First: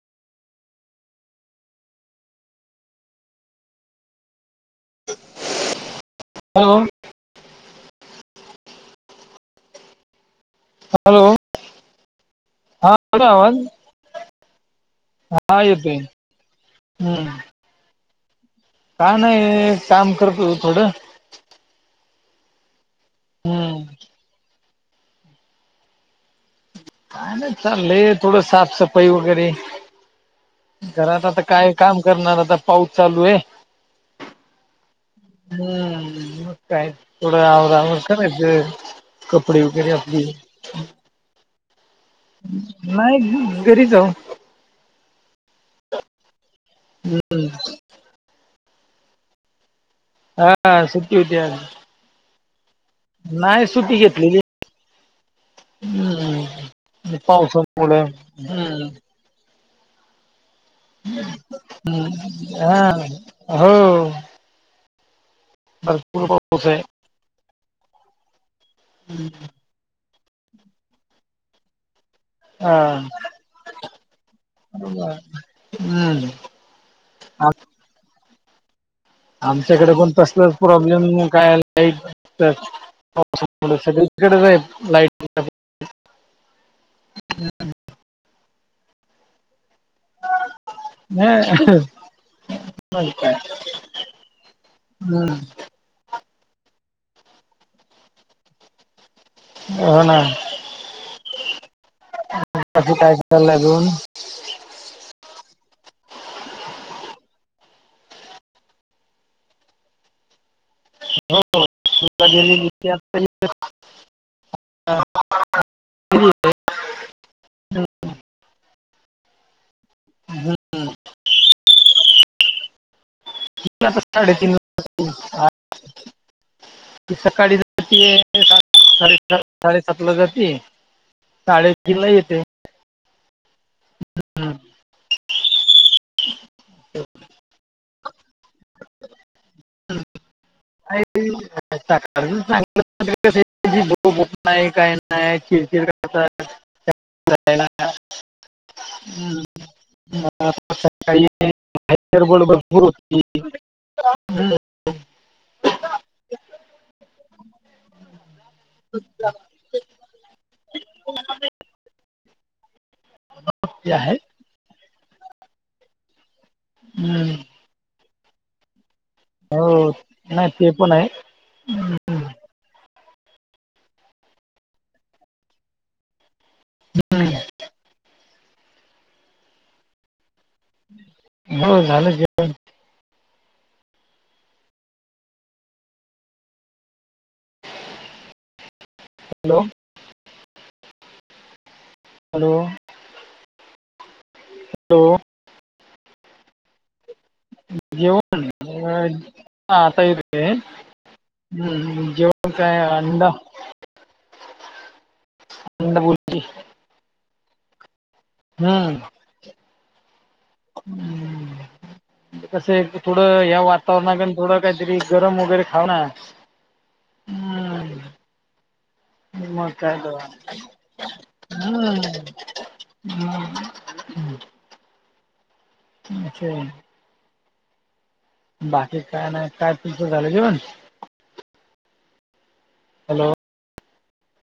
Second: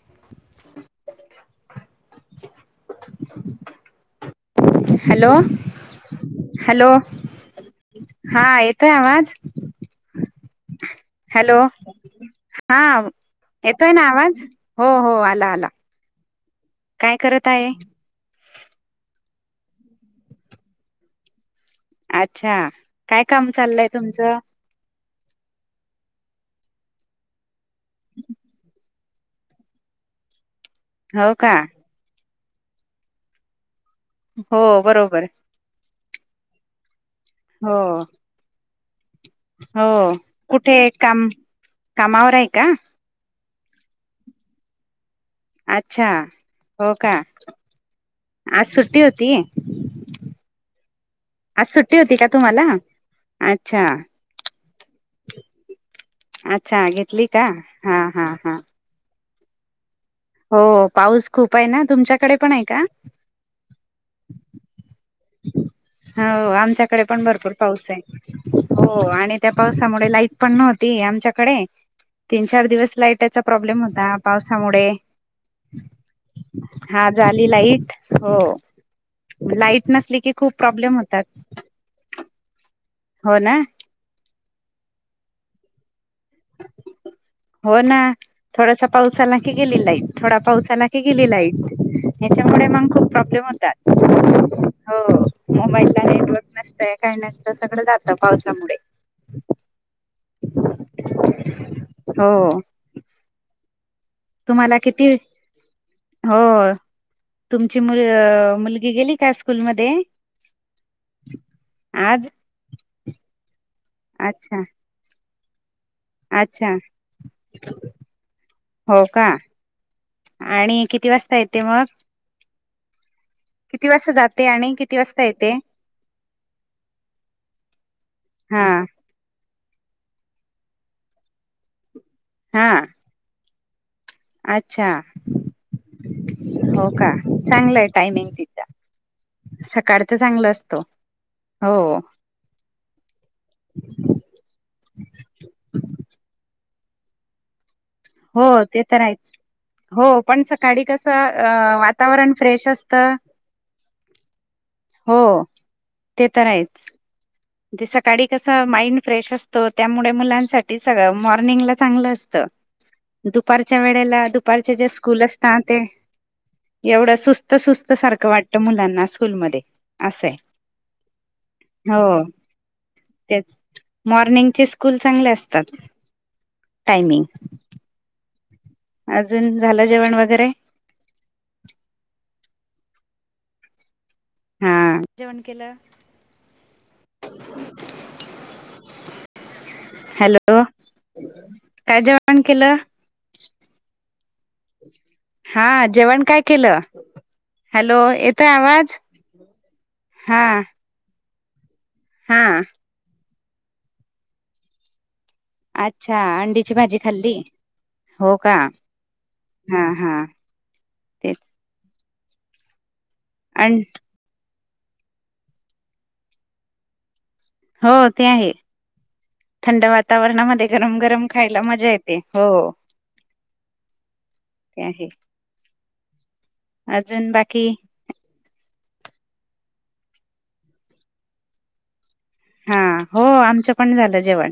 [inaudible] Hello, hello हा येतोय आवाज, हॅलो, हा आला आवाज येतोय ना, आवाज हो हो आला हा आला. येतोय काय हम्म करत आहे. काय नाही काम करतो होतो थोडं अच्छा! काय काम हम्म चाललय तुमचं, काय नाही चालले थोडं साफसफाई वगैरे, घरात हो आता का काय? काम करणार आता पाऊस चालू आहे. हो बरोबर, हम्म म काय थोडं हो आवरावर करायचं. कपडे वगैरे हो आपली कुठे काम कामावर आहे का नाही घरी जाऊ अच्छा हो का? आज सुट्टी होती. हा सुट्टी होती आज सुट्टी होती का तुम्हाला? नाही अच्छा सुट्टी घेतलेली, हम्म अच्छा घेतली का? हा, पावसामुळं हा, हा, हम्म हो पाऊस खूप आहे ना, तुमच्याकडे पण आहे का? हा हो, भरपूर हो पाऊस आहे आमच्याकडे पण भरपूर पाऊस आहे. हो आणि त्या पाऊस त्याच्यामुळे लाईट पण नव्हती आमच्याकडे तीन, चार हा दिवस लाइटचा प्रॉब्लेम होता, पावसामुळे हम्म आज आली आम लाईट हो, लाई तरी पण कसलाच प्रॉब्लेम नाही काय? हो ना [unintelligible] हो ना, थोडासा पाऊस आला की गेली लाईट, थोडा पाऊस आला हि गेली लाईट, मग ह्याच्यामुळे मंग खूप काय प्रॉब्लेम होतात हो, हम्म मोबाईलला नेटवर्क नसतंय, काही नसतंय सगळं जातं पावसामुळे हो ना [inaudible] हो कसं काय चाललंय अजून? तुम्हाला किती? हो तुमची मु मुलगी गेली का स्कूलमध्ये? हो स्कूलला आज गेलेली [unintelligible] अच्छा अं [inaudible] अच्छा हो का, आणि किती वाजता येते मग? किती वाजता जाते साडेतीन आणि किती वाजता येते? ती सकाळी जातीये हा सात साडेसातला साडेसातला जातेयं, साडेतीनला येते. हां हम्म. अच्छा हो का, चांगलय टायमिंग तिचा. सकाळचं चांगलं असत [unintelligible] चांगलं [unintelligible] नाही काही नाही चिरचिर करतात. हो ते तर आहेच. हो पण सकाळी कसं अं वातावरण गडबड फ्रेश भरपूर असतं. होती हम्म, हो ते तर आहेच. [inaudible] ते सकाळी कसं माइंड फ्रेश असत. त्यामुडे मुलांसाठी सगळं मॉर्निंगला चांगलं असतं, दुपारच्या ते आहे वेडेला दुप दुपारचे जे स्कूल असता ना ते, एवढं हम्म. सुस्त सुस्त सारखं वाटतं मुलांना स्कूलमध्ये हो अस्सये नाही ते पण आहे हो तेच मॉर्निंगचे स्कूल चांगले असतात टायमिंग अजून झालं जेवण वगैरे? हो झालं जेव हां जेवण केलं. हॅलो हॅलो, काय जेवण हॅलो केलं? हॅलो हा जेवण काय केलं? हॅलो जेवन येतोय आवाज हां आता हा येतेय हम्म हा जेवण काय आणल? अंडा अच्छा बुर्जी अंडीची भाजी खाल्ली. हो का हा हा तेच कसंय थोडं ह्या अं वातावरणा थोडं काहीतरी गरम वगैरे खाऊ ना. हो हम्म, ते आहे. मग थंड काय तर वातावरणामध्ये गरम गरम खायला मजा येते हम्म हो. [inaudible] ते आहे [unintelligible] अजून बाकी? बाकी काय नाही काय तुमचं झालं जेवण? हा हो हॅलो आमचं पण झालं जेवण.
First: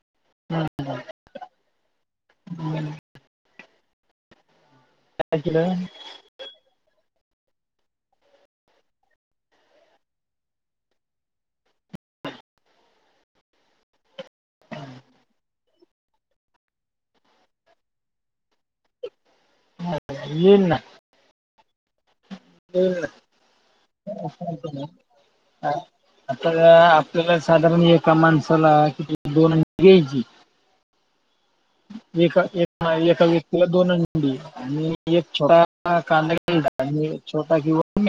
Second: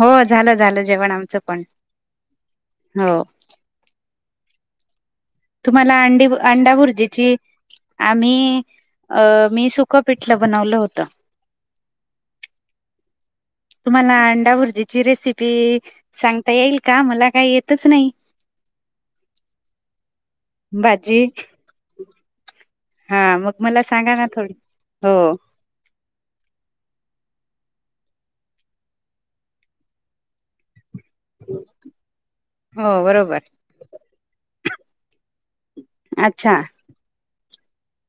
हो झालं हम्म, झालं जेवण आमचं पण हो काय केलं तुम्हाला अंडी अंडा भुर्जेची आम्ही अ मी सुकं पिठलं बनवलं होतं. तुम्हाला अंडा भुर्जीची रेसिपी सांगता येईल का मला काही येतच नाही. हा, येईल ना भाजी येईल हा मग मला सांगा ना थोडी ना हो हा. आता आपल्याला साधारण एका माणसाला कि दोन अंडी घ्यायची एका हो एका बरोबर व्यक्तीला दोन अंडी आणि एक छोटा कांदा अच्छा घ्यायचा. आणि छोटा घेवून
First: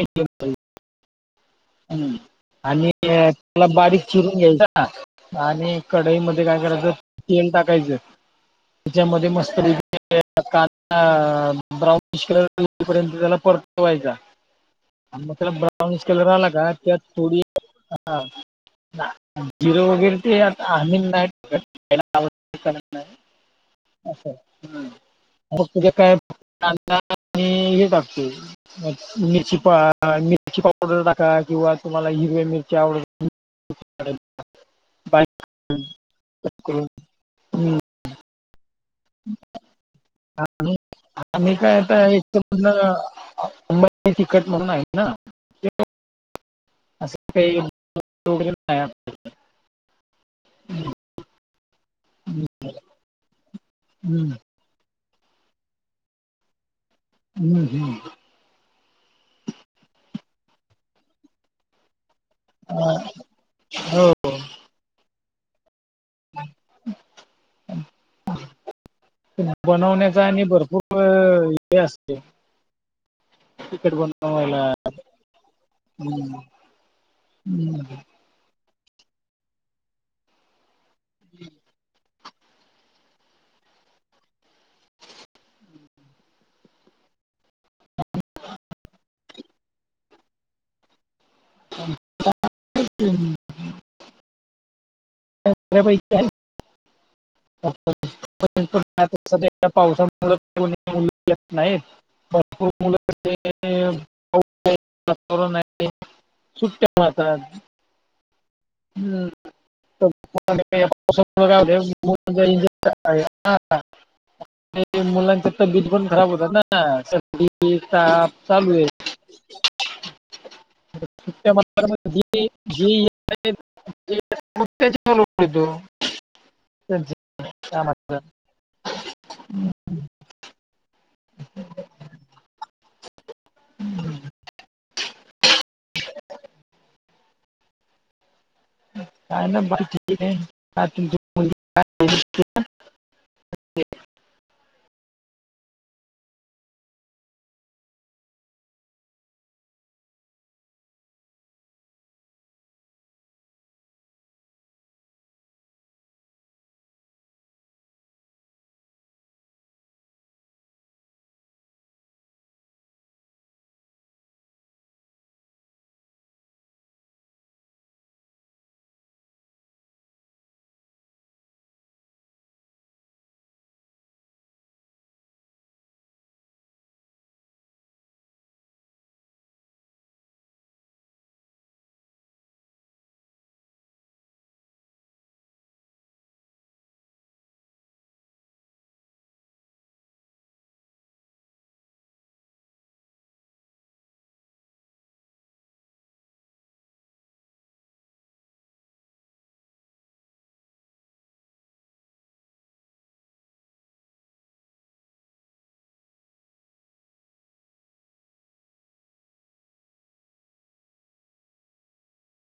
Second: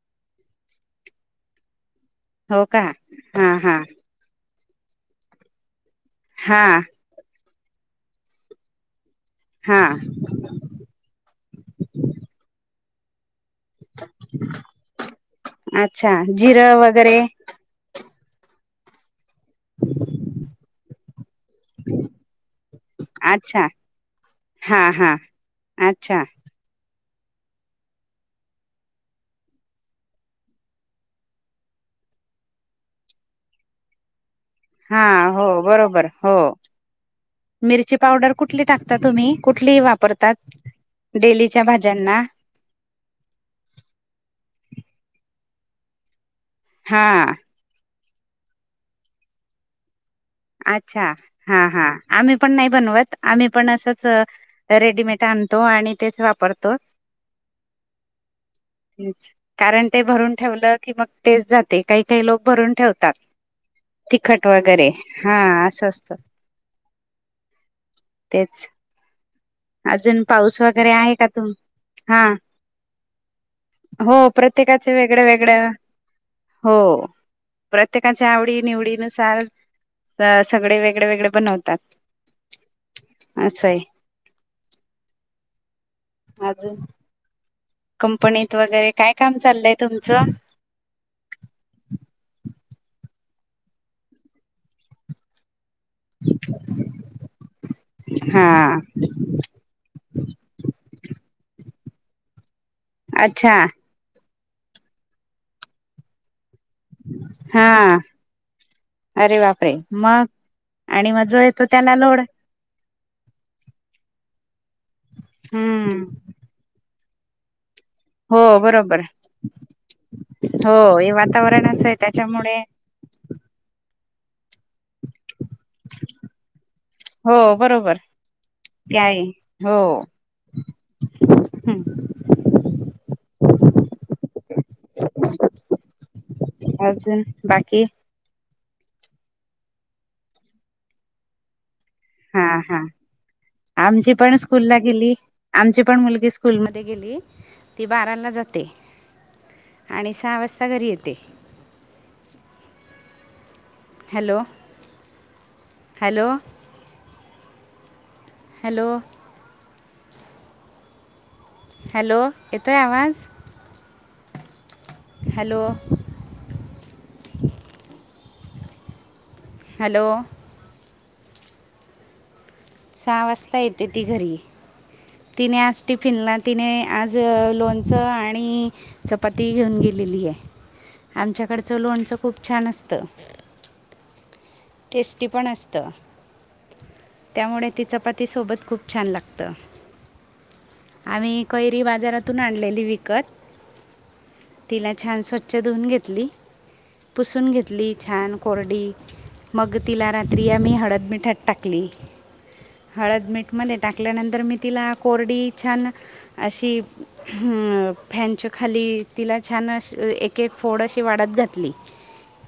हो का आणि हा त्याला हा बारीक चिरून घ्यायचं ना आणि कढाईमध्ये काय हा करायचं तेल टाकायचं त्याच्यामध्ये मस्त हां अ ब्राऊनिश कलर पर्यंत त्याला परतावायचा आणि मग त्याला ब्रवनिश अच्छा कलर आला का जिरं की वगैरे थोडी ह झिरो वगैरे ते [unintelligible] खायला आवडतं का नाही अच्छा हा हा मग उद्या काय अच्छा [unintelligible] हेच असतोय. मिरची पा मिरची पावडर टाका किंवा तुम्हाला हिरव्या मिरच्या आवड हळद हा हो बरोबर हो. करून मिरची पावडर कुठली टाकता तुम्ही कुठली वापरतात डेलीच्या भाज्यांना? पूर्ण [unintelligible] तिकट म्हणून आहेत ना, अस हा काही [unintelligible] अच्छा हा हा आम्ही पण नाही बनवत आम्ही पण असंच हम्म, रेडीमेट आणतो आणि तेच वापरतो. हम्म हम्म तेच कारण ते भरून ठेवलं की मग टेस्ट जात ते काही काही लोक भरून ठेवतात हो तिखट वगैरे हा अस अस तेच, ह अजून पाऊस वगैरे आहे का तुम, हे असते हा. तिखट हो बनवायला प्रत्येकाचे वेगळ्या वेगळ्या हो. हम् च्या आवडी निवडीनुसार सगळे वेगळे वेगळे बनवतात. अस हाय. अजून कंपनीत वगैरे काय काम चाललंय तुमचं? [unintelligible] [unintelligible] हा पावसात [unintelligible] भरपूर मुलं असलं अच्छा की [unintelligible] सुट्ट्या मारतात. हा. अरे [unintelligible] बापरे मग काय आणि मग जो येतो त्याला लोड होतंय [unintelligible] मुलांच्या तब्येत हम्म पण खराब होतात ना सर [unintelligible] हो चालू हे. बरोबर हो हे वातावरण असं आहे त्याच्यामुळे [unintelligible] [unintelligible] काय हो हम्म. अजून बाकी? काय नाही बाळ ठीक आहे, [unintelligible] हा हा. आमची पण स्कूलला गेली, आमची पण मुलगी स्कूलमध्ये गेली. ती बाराला जाते आणि सहा वाजता घरी येते. Hello hello hello hello! येतोय आवाज? हॅलो! हॅलो! सहा वाजता येते ती घरी. तिने आज टिफिनला, तिने आज लोणचं आणि चपाती घेऊन गेलेली ये, आमच्याकडचं लोणचं खूप छान असतं. टेस्टी पण असतं. त्यामुळे ती चपाती सोबत खूप छान लागतं. आम्ही कैरी बाजारातून आणलेली विकत. तिला छान स्वच्छ धुवून घेतली. पुसून घेतली, छान कोरडी. मग तिला रात्री आम्ही हळद, मिठात टाकली. हळद, मीठ मध्ये टाकल्यानंतर मी तिला कोरडी छान अशी हम्म, फॅनच्या खाली तिला छान एक, एक फोड अशी वाळत घातली.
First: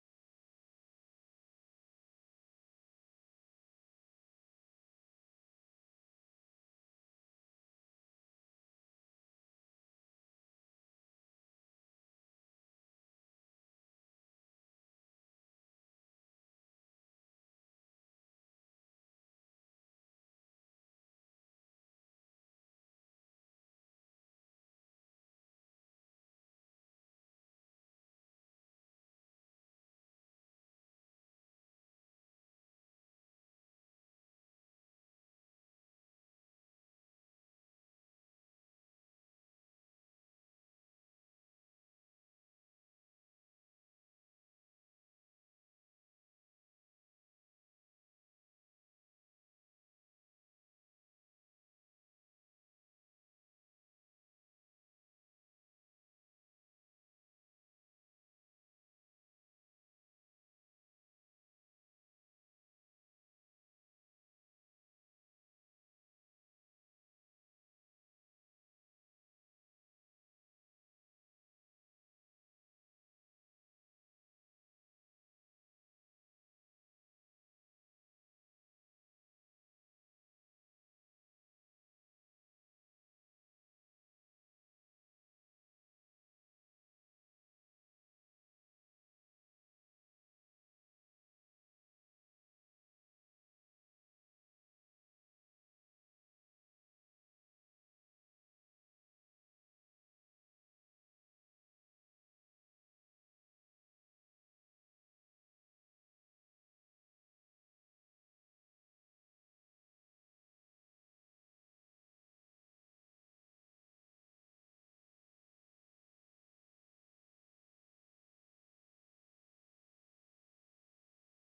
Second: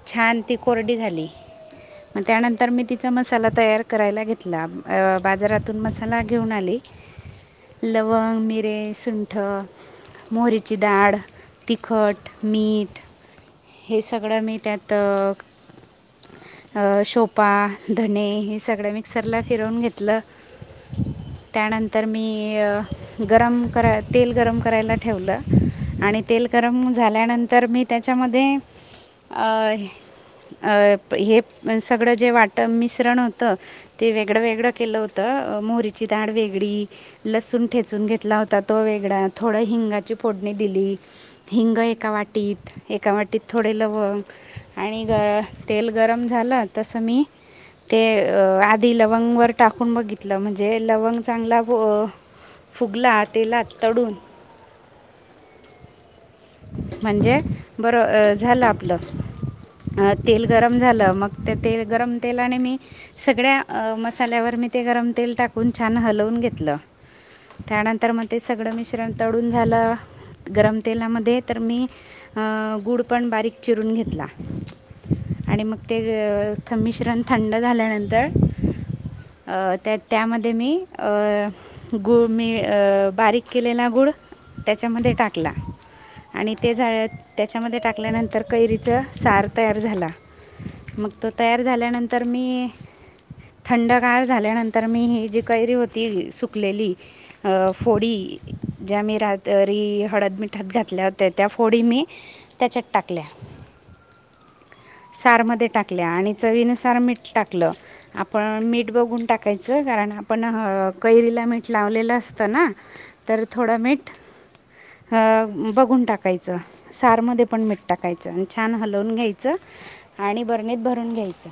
छान ती कोरडी झाली. मग त्यानंतर मी तिचा मसाला तयार करायला घेतला, अं बाजारातून मसाला घेऊन आले. लवंग, मिरे, सुंठ. मोहरीची डाळ, तिखट, मीठ. हे सगळं मी त्यात. शोपा, धणे हे सगळं मिक्सरला फिरवून घेतलं. त्यानंतर मी गरम करा तेल गरम करायला ठेवलं. आणि तेल गरम झाल्यानंतर मी त्याच्यामध्ये अ अ, हे सगळं जे वाटण, मिश्रण होतं ते वेगळं वेगळं केलं होतं, मोहरीची डाळ वेगळी लसूण ठेचून घेतला होता तो वेगळा, थोडी हिंगाची फोडणी दिली. हिंग एका वाटीत. एका वाटीत थोडे लवंग, आणि ग तेल गरम झालं तसं मी ते आधी लवंगवर टाकून बघितलं, म्हणजे लवंग चांगला घो फुगला तेलात तडून. म्हणजे बरं झालं आपलं तेल गरम झालं मग ते, ते गरम तेलाने मी सगळ्या अ मसाल्यावर मी ते गरम तेल टाकून छान हलवून घेतलं. त्यानंतर मग ते सगळं मिश्रण तळून झालं. गरम तेलामध्ये तर मी, अ गुड पण बारीक चिरून घेतला. आणि मग ते मिश्रण थंड झाल्यानंतर अ त्या त्यामध्ये मी अ गुळ मी अ बारीक केलेला गुळ त्याच्यामध्ये टाकला. आणि तेझं त्याच्यामध्ये टाकल्यानंतर कैरीच सार तयार झाला. मग तो तयार झाल्यानंतर मी थंडगार झाल्यानंतर मी ही जी कैरी होती सुकलेली अ फोडी ज्या मी रात्री हळद, मिठात घातल्या होत्या, त्या फोडी मी त्याच्यात टाकल्या. सारमध्ये टाकल्या, आणि चवीनुसार मीठ टाकलं. आपण मीठ बघून टाकायचं, कारण आपण कैरीला मीठ लावलेलं असतं ना. तर थोडं मीठ, अ बघून टाकायचं. सारमध्ये पण मीठ टाकायचं आणि छान हलवून घ्यायचं आणि बरणीत भरून घ्यायचं.